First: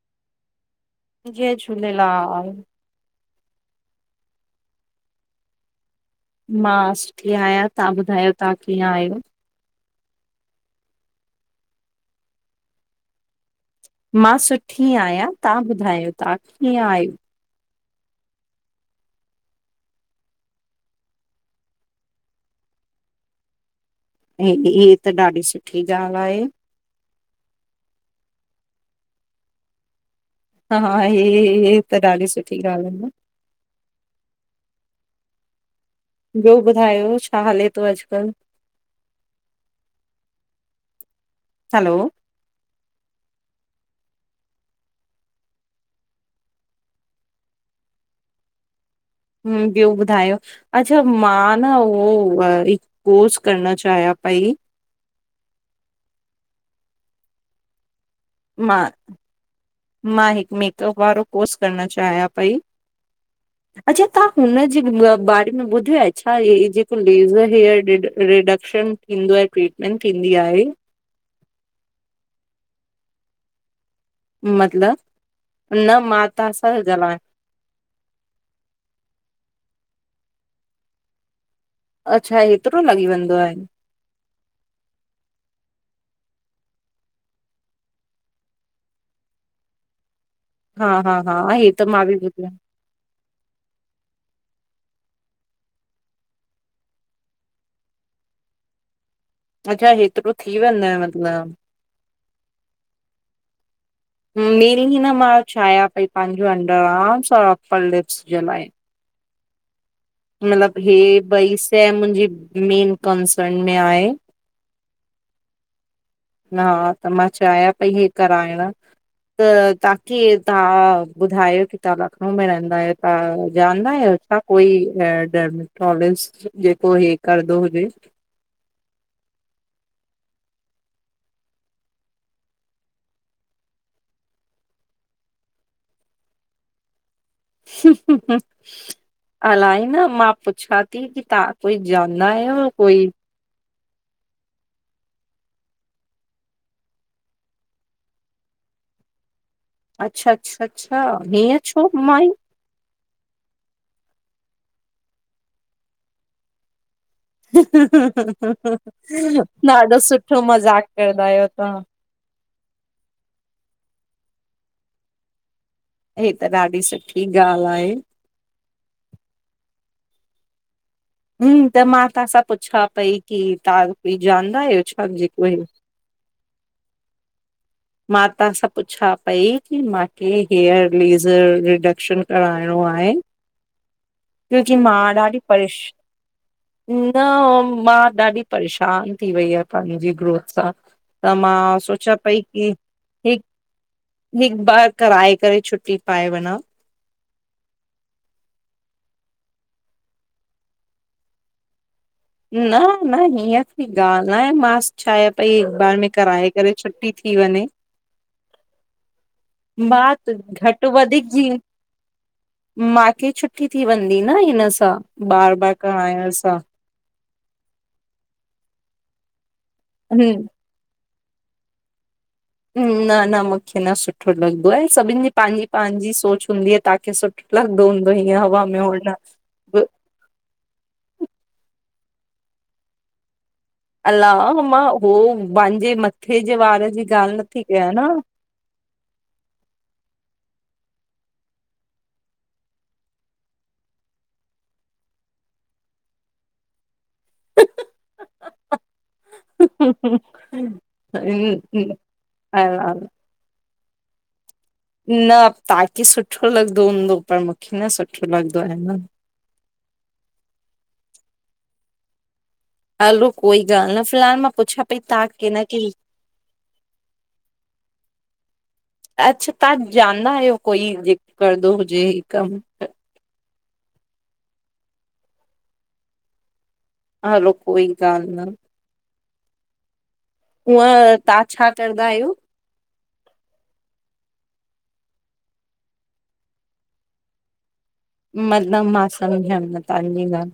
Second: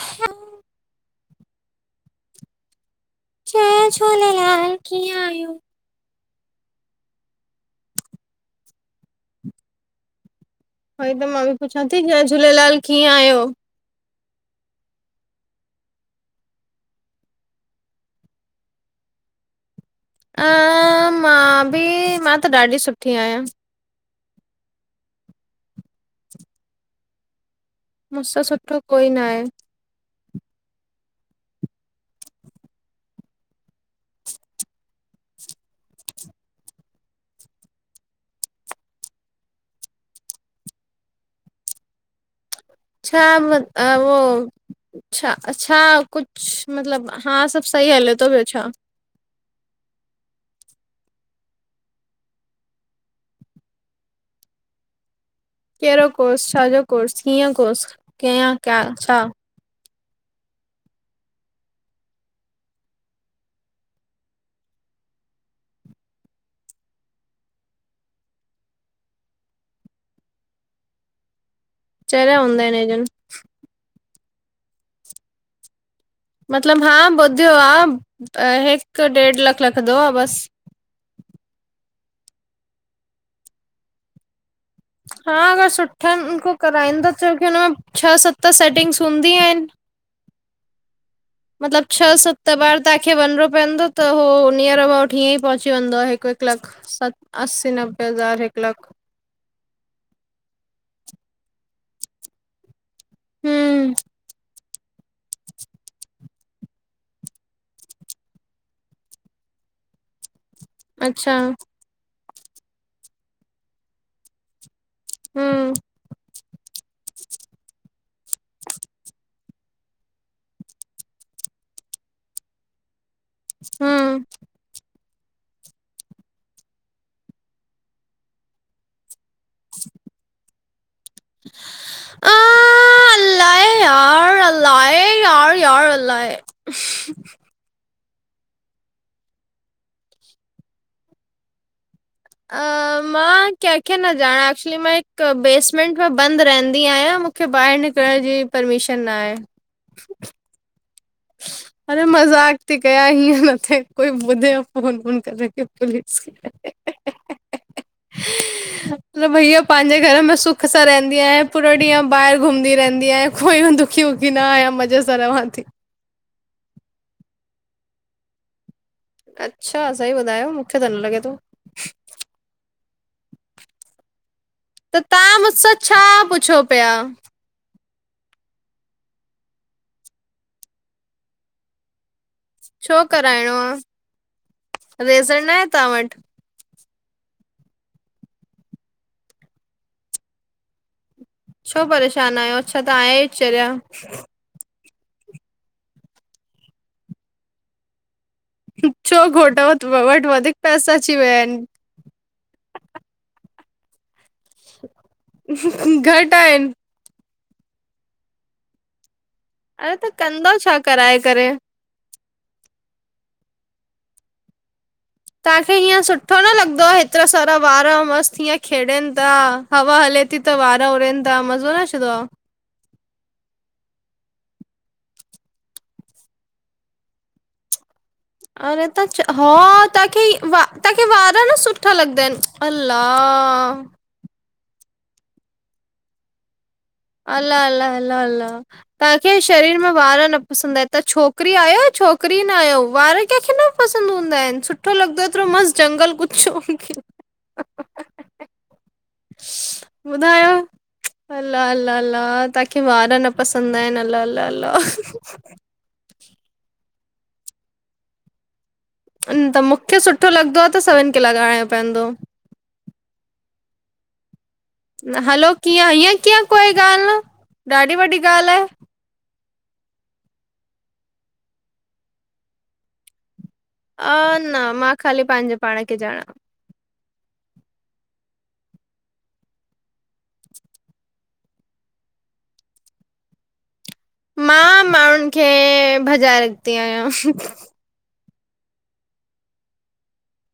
हा जय झूलेलाल। जय झूलेलाल कीअं आयुं। मां सुठी आहियां तव्हां ॿुधायो तव्हां कीअं आहियो। हुई त मां बि पुछां ती जय झूलेलाल कीअं आहयो। मां सुठी आहियां तव्हां ॿुधायो तव्हां कीअं आहियो। अ मां बि मां त ॾाढी सुठी आहियां। दीदी हीअ त ॾाढी सुठी ॻाल्हि आहे। मुसा सुठो कोई नाहे। हा हा हा हे हे हे हे त ॾाढी सुठी ॻाल्हि आहे न। छ छ ॿयो ॿुधायो छा हले यो अॼुकल। हैलो छा मत अहो छा अच्छा कुछ मतलब हा सभ सही हले थो बियो छा। हू ॿयो ॿुधायो अच्छा मां न उहो हिक कोर्स करणा चाहिया पई। कहि्ड़ो कोर्स छाजो कोर्स कीअं कोर्स कीअं क्या मां, छा मां हिक मेकअप वारो कोर्स करणा चाहियां पई। अच्छा ता हुनजे बारे में ॿुधियो आहे छा जेको लेज़र हेयरडि रिडक्शन हीदो आहे ट्रीटमेंट थींदी आहे चरया हूंदा आहिनि अजन। [unintelligible] मतलब, न मां तव्हां सां मतलब हा ॻाल्हायां ॿुधु हा, हिक ॾेढ लख लखंदो आ बस अच्छा, ऐतिरो लॻी वेंदो आहे। हा, अगर सुठन खो कराईंदो, छोकी हुनमें छह सत सेटिंग्स हूंदियूं आहिनि। हा हा हा हे मतलब त मां छह, बि ॿुधो सत आहे बार तव्हांखे वञिणो पवंदो, त हो नियर अबाउट हीअं ई पहुची वेंदो आ, हिकु हिकु लख सत, असी नबे हज़ार हिकु लख अच्छा हेतिरो थी वेंदो आहे मतलबु हम्म [unintelligible] मां चाहियां पई, पंहिंजी अंडरआर्मस ऐं अपरलिपस जे लाइ मतिलब हे अच्छा ॿई शइ, मुंहिंजी मेन कंसरन में आहे हम्म ना त मां चाहियां पई, ही कराइण त तव्हांखे कीअं तव्हां ॿुधायो की, तव्हां लखनऊ में रहंदा आहियो त ॼाणंदा आहियो हम्म छा कोई ड्रमालाजिस्ट जेको ही करंदो हुजे? आ [inaudible] अलाए यार, अलाए, यार यार अलाए अलाए न, मां पुछां थी की तव्हां कोई जाना अ, है, कोई मां कंहिंखे न ॼाणा, एक्चुली मां हिकु बेसमेंट में बंदि रहंदी आहियां, मूंखे ॿाहिरि निकिरण जी परमीशन न आहे। अच्छा अच्छा अच्छा हीअं छो अरे माई मज़ाक थी कयां, हीअं न थे कोई ॿुधे फोन बोन करे क पुलिस खे मतलब भईया ॾाढो पंहिंजे घर में सुठो सुख मज़ाक सां रहंदी कंदा आहियां आहियो पूरो तव्हां! ॾींहुं ॿाहिरि घुमंदी रहंदी आहियां, कोई दुखी वुखी न आहियां मज़े सां रहां थी। हे त ॾाढी सुठी ॻाल्हि आहे अच्छा सही ॿुधायो, मूंखे त न लॻे थो हम्म, त मां तव्हां सां पुछां पई की, तव्हां कोई ॼाणंदा आहियो? त छा तव्हां जेको हे मूंसां छा पुछो पिया? मां तव्हां सां पुछां पई की मूंखे हेयर लेज़र रिडक्शन कराइणो छो आहे, कराइणो आ कयोंकि मां ॾाढी रेज़र न आहे परेश तव्हां वटि? न मां ॾाढी परेशान थी वई आहियां, पंहिंजी ग्रोथ सां त मां सोचां पई की छो त आहियें हिक चरिया हिकु बार कराए करे, छुटी पाए वञा हिक छो घोट वटि वधीक पैसा अची विया आहिनि। न न हीअं की ॻाल्हि न आहे, मां चायां पई हिक बार में घटि कराए करे आहिनि। छुटी थी वञे, अरे मां त कंदो छा घटि कराए वधीक जी करे? मांखे छुटी थी वेंदी न हिनसां तव्हांखे हीअं सुठो न लॻंदो आ एतिरा सारा वार मस्तु हीअं खेॾनि था, हवा हले थी त वार उड़नि था मज़ो न अचे तो। न न मूंखे न सुठो लॻंदो आहे सभिनि जी पंहिंजी पंहिंजी सोच हूंदी आहे तव्हांखे सुठ लॻंदोहुंदो ईं हवा में अरे त उॾण च हा तव्हांखे, तव्हांखे वार न सुठा लॻंदा आहिनि अलाह अलाह होह मां पंहिंजे मथे जे वार जी ॻाल्हि अला नथी अला कयां न अला अला तव्हांखे शरीर में वार न पसंद आऐ तव्हां छोकिरी आहियो छोकिरी न आहियो वार कंखे न पसंद हूंदा आहिनि सुठो लॻंदो आ एतिरो मस्त जंगल गुचछो [inaudible] ॿुधायो अला अला तव्हांखे वार न प पसंद आहिनि अला अला अला न तव्हांखे सुठो लॻंदो हूंदो, पर मूंखे न सुठो लॻंदो आहे न। त मूंखे सुठो लॻंदो आहे त, सभिनि खे लॻाइणो पईंदो। हलो कोई ॻाल्हि न, फिलहाल मां पुछा हलो कीअं हीअं कीअं कोई ॻाल्हि न, ॾाढी वॾी ॻाल्हि आहे। अच्छा तव्हां जानंदा आहियो कोई, जे करंदो हुजे हे कम? अ न मां खाली पंहिंजे पाण खे ॼाणा। हलो कोई ॻाल न। हूअं तव्हां छा करदा आहियो? मां माण्हूंनि खे भॼाए रखंदी आहियां। मतलब मां समझयमि न तव्हांजी ॻाल्हि।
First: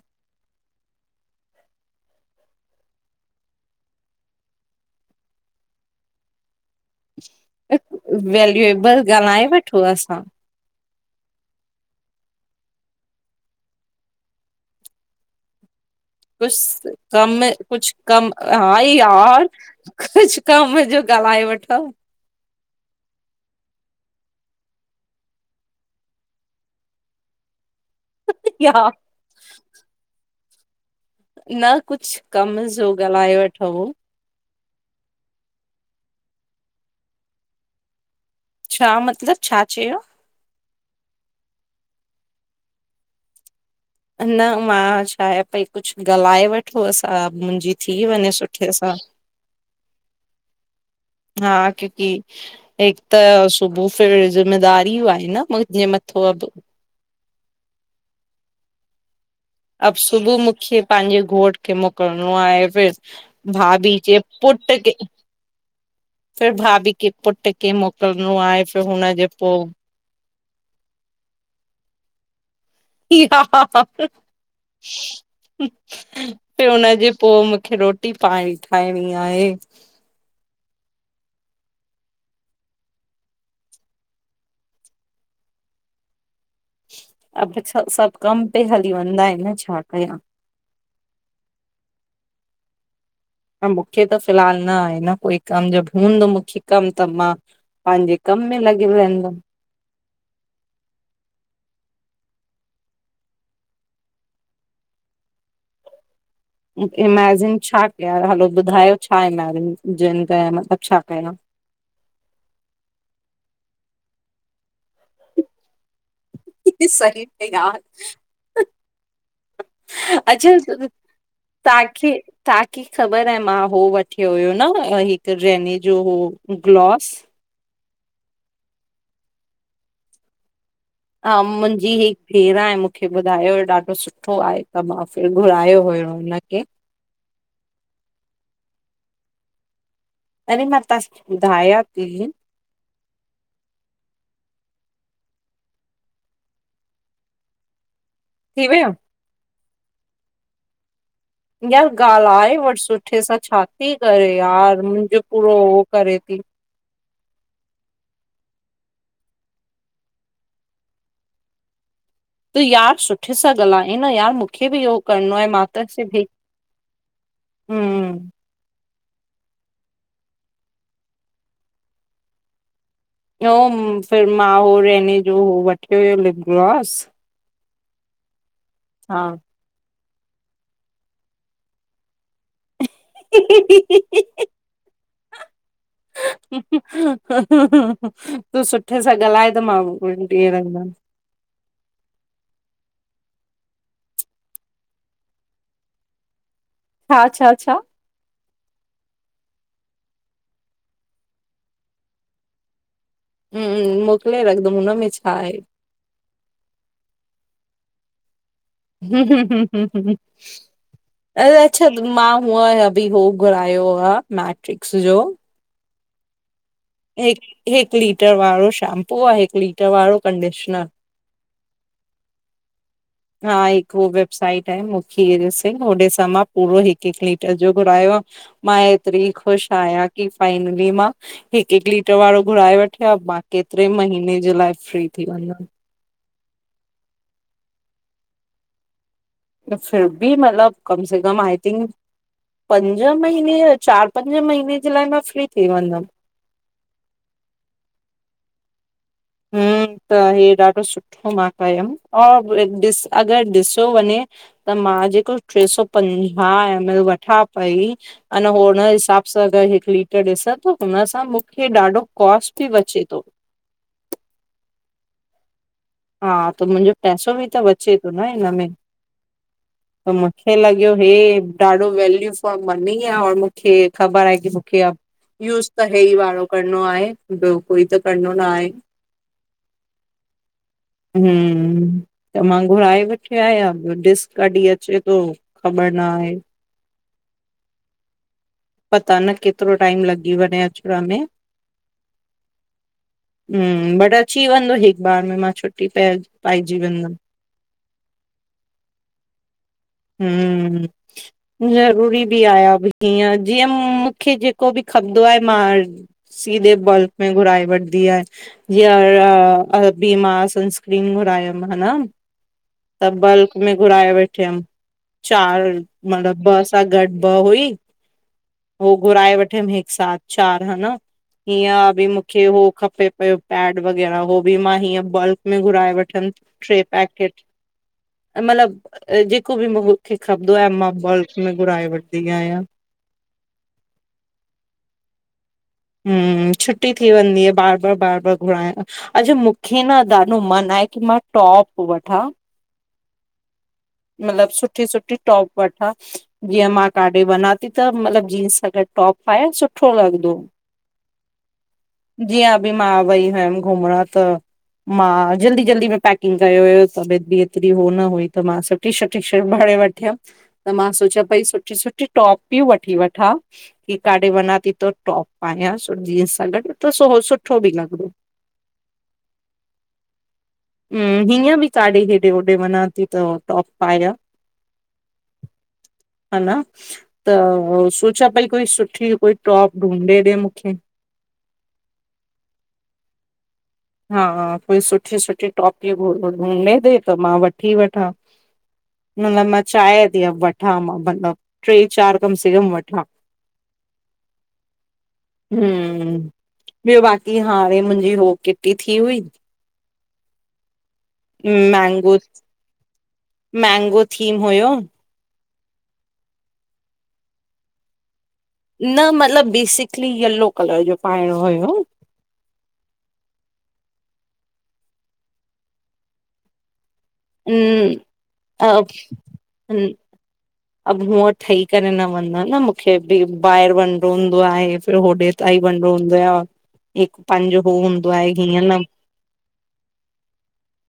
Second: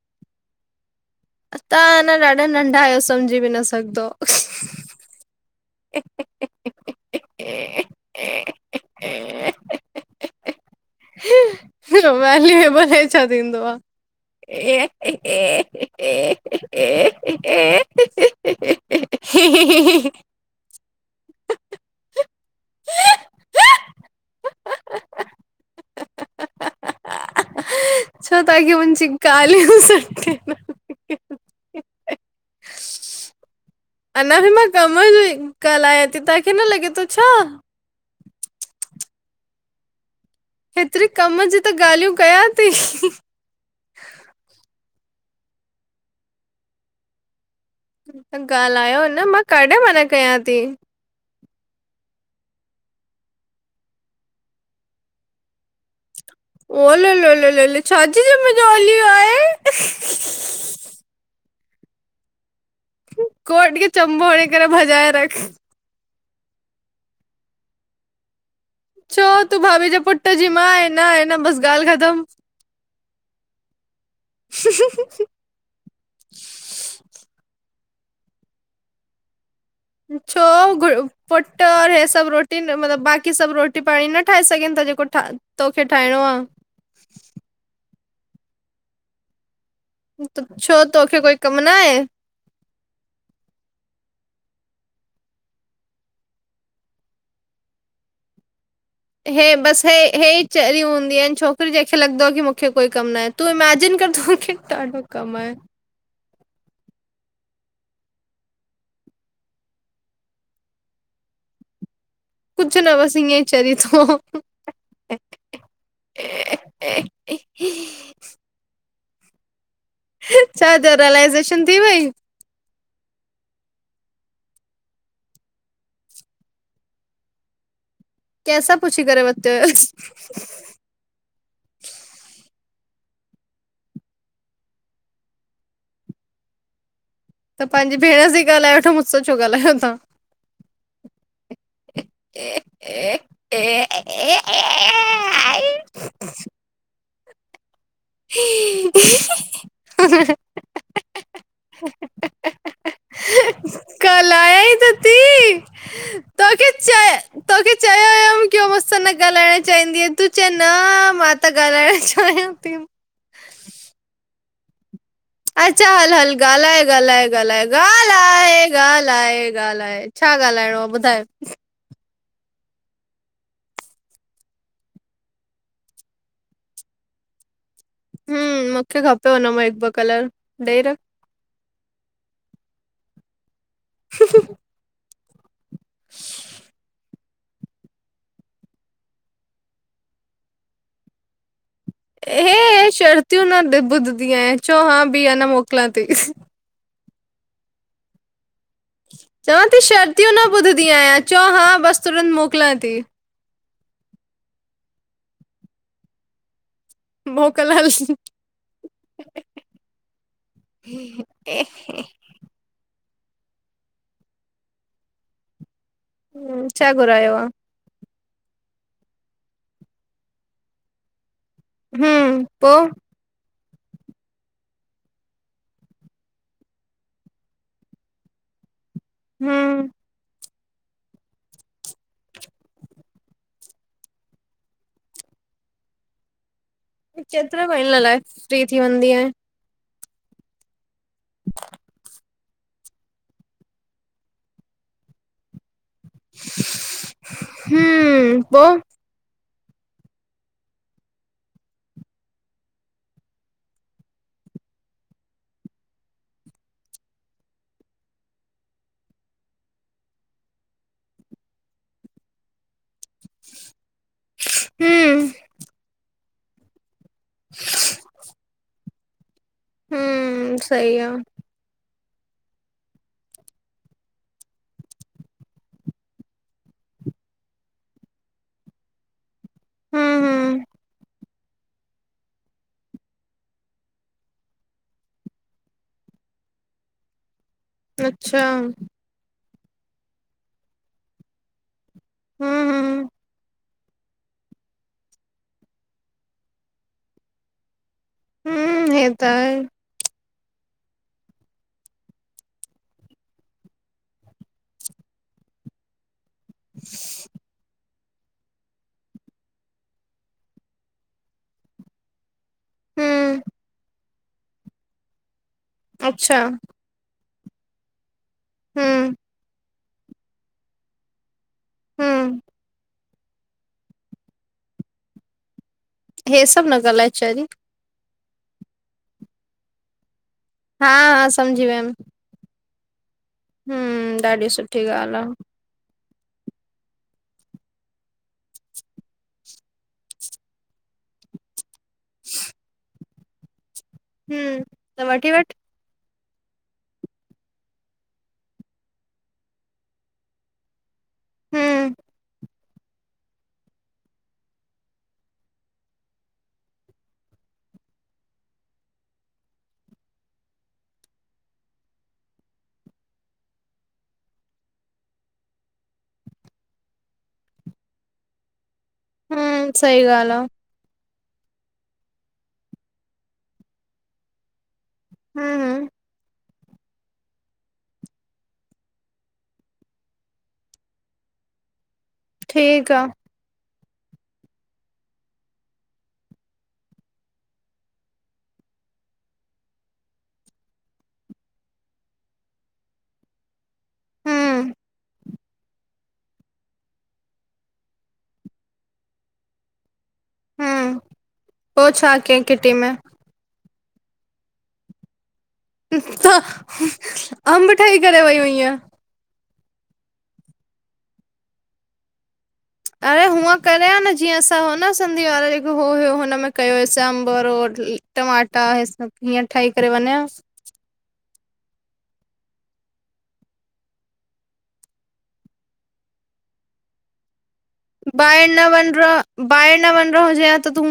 त्हां अञा न ॾाढा नंढा आहियो समझी बि न सघंदो। [inaudible] ॻाल्हि वैल्यूएबल ॻाल्हाए वठु असां? वल्यूएबल हे छा थींदो आ? कुछ कम मे कुछ कम हा यार कुछ कम जो ॻाल्हाए वठो। छो तव्हां खे या मुंहिंजी गाल्हियूं सुठी न कुछ कम जो ॻाल्हाए वठो। अञा बि मां कम जो ही ॻाल्हायां थी, तव्हांखे न लॻे थो छा। छा मतलब छा चयो? हेतिेरी कमं जी त ॻाल्हियूं कया थी। न मां चाहिया पई कुछ ॻाल्हाए वठो असां मुंजी त ॻाल्हायो न मां कॾहिं मना कयां थी। हा क्यो की हिक त सुबुह फिर ज़िम्मेदारीयूं आहे न मुंहिंजे मथा अब। ओ-लोलो-लोलो छाजी जिम्मेदारी आहें? अब सुबुह मूंखे पंहिंजे घोट खे मोकिलणो आहे फिर कोट खे भाभी जे चंबो हणी करे पुट्र के भॼाए रख। फिर भाभी के पुट के मुकिल्णो आहे। फिर हुनजे छो तूं पोइ भाभी जे पुट जी मां आहे, न आहे न, बस गाल्हि ख़तम। [unintelligible] ॿियो हुनजे पो मूंखे रोटी पाण ठाहिणी आहे। छो पुट और हे सब रोटी मतलब बाक़ी सब रोटी पाणी न ठाहे सघनि था जेको ठा तोखे ठाहिणो आ। अब सब कम पे हली वेंदा आहिनि छा कयां? छो तोखे कोई कमु न आहे? न मूंखे त फ़िलहाल न आहे न कोई कम, जब हूंदो मूंखे कमु त मां पांजे कम में लॻी वेंद हे, बस हे हे चरी हूंदी आहिनि छोकिरी जंहिंखे लॻंदो आ की मूंखे कोई कमु ना आहे। तूं इमैजिन कर त मूंखे ॾाढो कम आहे। इमैजिन छा कया? हलो ॿुधायो छा इमैजिन जिन कया? मतलबु छा कयां? कुछु न बस इयं चरी थो। हे सही में यार। अच्छा छा थियो रियलाइज़ेशन थी वई तव्हांखे तव्हांखे ख़बर आहे मां हो वठियो हुयो न, हिकु रैने जो हो ग्लॉस। कैसां पुछी करेे वतो हुयो? हा मुंहिंजी हिकु ॾेराणी मूंखे ॿुधायो हो ॾाढो सुठो आहे, त मां फिर घुरायो हुयो। हिनि खे त पंहिंजी भेण सां ई ॻाल्हाए वठो, मूंसो छो गाल्हायो था? अरे मां तांस ॿुधायां ती। ए ए ए ए ए आई [unintelligible] ही थी वियो ही ह ह [unintelligible] यार ॻाल्हाये वठि सुठे सां छा ती करे कलायई यारु? मुंहिंजो पूरो हो करे ती। छकच [unintelligible] तोखे चयो हुयमि कि मूसां न ॻाल्हाइण चाहंदीय, तूं चई न मां त ॻाल्हाइण च त यार सुठे सां ॻाल्हाए न यार मूंखे बि इहो करिणो आहे मां त अच्छा हल- सिर्फ हिक हल ॻाल्हाए, ॻाल्हाए, ॻाल्हाए, हम्म ॻाल्हाए। ॻाल्हाये ॻाल्हाये छा ॻाल्हाइणो आ ॿुधाये? उम मां हो रहने जो हो वठियो हुयो लिपग्लोस हम्म, मूंखे हा खपे हुनमां हिकु ॿ कलरु ॾेई रख। हीहीही ह ह ह [unintelligible] ह ह ह तूं सुठे सां ॻाल्हाए त मां ॾहि रहंदमि। हे हे शर्तियूं न द बुधदी आहियां, चओ हा बी अनां मोकिलां ती। हा, छा-छा? चवां ती शर्तियूं न ॿुधंदी आहियां, चओ हा बसि तुरंत मोकिलियां ती। हम्म, मोकिले रखंदमि हुनमें छा आहे? मोकलि हल। हं- हं -हं, अरे छॾु मां हुआं या। बि हो घुरायो आ मेट्रिक्स जो ह सगो [unintelligible] हिकु हिकु लीटर वारो शैम्पू आ, हिकु लीटर वारो कंडीशनर। हम्म, पो हा हिकु वेबसाइट आ मूंखेसींग होओॾे सां मां पूरो हिकु -हिकु लीटर जो घुरायो आ। मां एतरी खुशि हम्म आहियां की फाइनली मां हिकु हिकु लीटर वारो घुराए वठियां मां केतिरे महीने जे लाइ फ्री थी वेदमि। केतिरे महिने लाइ फ्री थी वेंदीयं? फिर भी मतिलब कम से कम आई थिंक पंज महीने या चार पंज महीने जे लाइ मां फ्री थी वेंदमि। हम्म, पो हम्म, त हे ॾाढो सुठ मां कयमि, और ॾिस अगरि ॾिसो वञे त मां जेको टे सौ पंजाह एम एल वठां पई अन हुन हिसाब सां अगरि हिकु लीटर ॾिसां थो, हुन सां मूंखे ॾाढो कॉस्ट बि बचे थो। हम्म हा, त मुंहिंजो पैसो बि त बचे थो न हिन में त मूंखे हम्म लॻियो सही आ। हे ॾाढो वैल्यू फॉर मनी आ, और मूंखे खबर आ की मूंखे यूज त हे ई वारो करणो आहे, ॿियो कोई त करणो न आहे हम्म हम्म हम्म त मां घुराए वठी आहियां, ॾिसु कॾहिं अचे थो खबर न आहे अच्छा पता न केतिरो टाइम लॻी वञे अचण में हम्म, हम्म हम्म, बट अची वेंदो हिकु बार में, मां छुटी पइ पाइजी वेंदम हम्म, हे त आहे हम्म जरूरी बि आहियां, हीअं जीअं मूंखे जेको बि खपंदो आहे मां सीधे बल्क में घुराए वठ। दी आहियां जीअं र अ बीमा सनस्क्रीन घुरायमि हा ना त हम्म बल्क में घुराए वेठी हुयमि, चार अच्छा मतिलब बस घट ब हुई, पोइ हम्म घुराए वठंदींअ हिक साथ चार ह न हीअं बि हम्म मूंखे हो खपे पयो पेड वग़ैरह हो बि मां हीअं बल्क में घुराए वठी हे सभु न टे ॻाल्हाए पैकेट चरी मतिलब जेको बि खपंदो आ, हा मां हा बल्क में समझी घुराए वियमि वठंदी आहियां। हम्म, ॾाढी सुठी ॻाल्हि आ हम्म, छुटी थी वेंदी आ बार बार, बार बार घुराइण खां अच्छा, मूंखे न ॾाढो मन आहे की मां टॉप वठां मतलब हम्म सुठी त सुठी वठी टॉप वठ वठां जीअं मां काॾे वञा थी त, मतलबु जींस सां गॾु टॉप पायां सुठो लॻदो। हम्म जीअं अभी मां वई हुयम घुमण त मां जल्दी जल्दी में पैकिंग करे वई त, पेती ऐतरी हो न हुई त मां चयुमि टी-शर्ट, टी-शर्ट [unintelligible] वठियमि। त मां सोचां पई सुठी सुठी टॉप थी वठी वठां, की काॾे वञा थी त टॉप पायांसि, जींस सां गॾु त सो सुठो बि लॻदो। हम्म, सही ॻाल्ह आ। हम्म, हीअं बि काॾे हेॾे होॾे वञा थी त टॉप पायां। हम्म हा न, त सोचां पई कोई सुठी, कोई टॉप ढूंढे ॾे मूंखे ठीकु आ। हा कोई सुठी-सुठी टॉप ॿियूं भ ढूंडे ॾे, त मां वठी वठां-' माना मां चाहियां थी वठां, मां मतिलबु टे चारि बि कम से कम वठां [inaudible] हम्म हम्म, ॿियो बाक़ी हाणे मुंहिंजी हो किटी थी हुई। हम्म पो छा मैंगोस कयईं किटी में? मैंगो थीम हुयो। अंब ठही करे वई हुईंअं? न मतलबु बेसिकली येलो कलर जो पाइणो हुयो। अड़े हूअं करेयां न जीअं असां हो न सिंधी वारो जेको हो हुयो हुनमें कयो हुयोसें अम परवल, न टमाटा अ हे सभु हीअं ठही करे वञिंआं। अब हुअं ठही करे न वञा न, मूंखे बि ॿाहिरि वञणो हूंदो आहे फिर होॾे त ई वञबो हूंदो आ, हिकु पंज हू हूंदो आहे कि हीअं न बाहिर न वञणो हुजे हां त तूं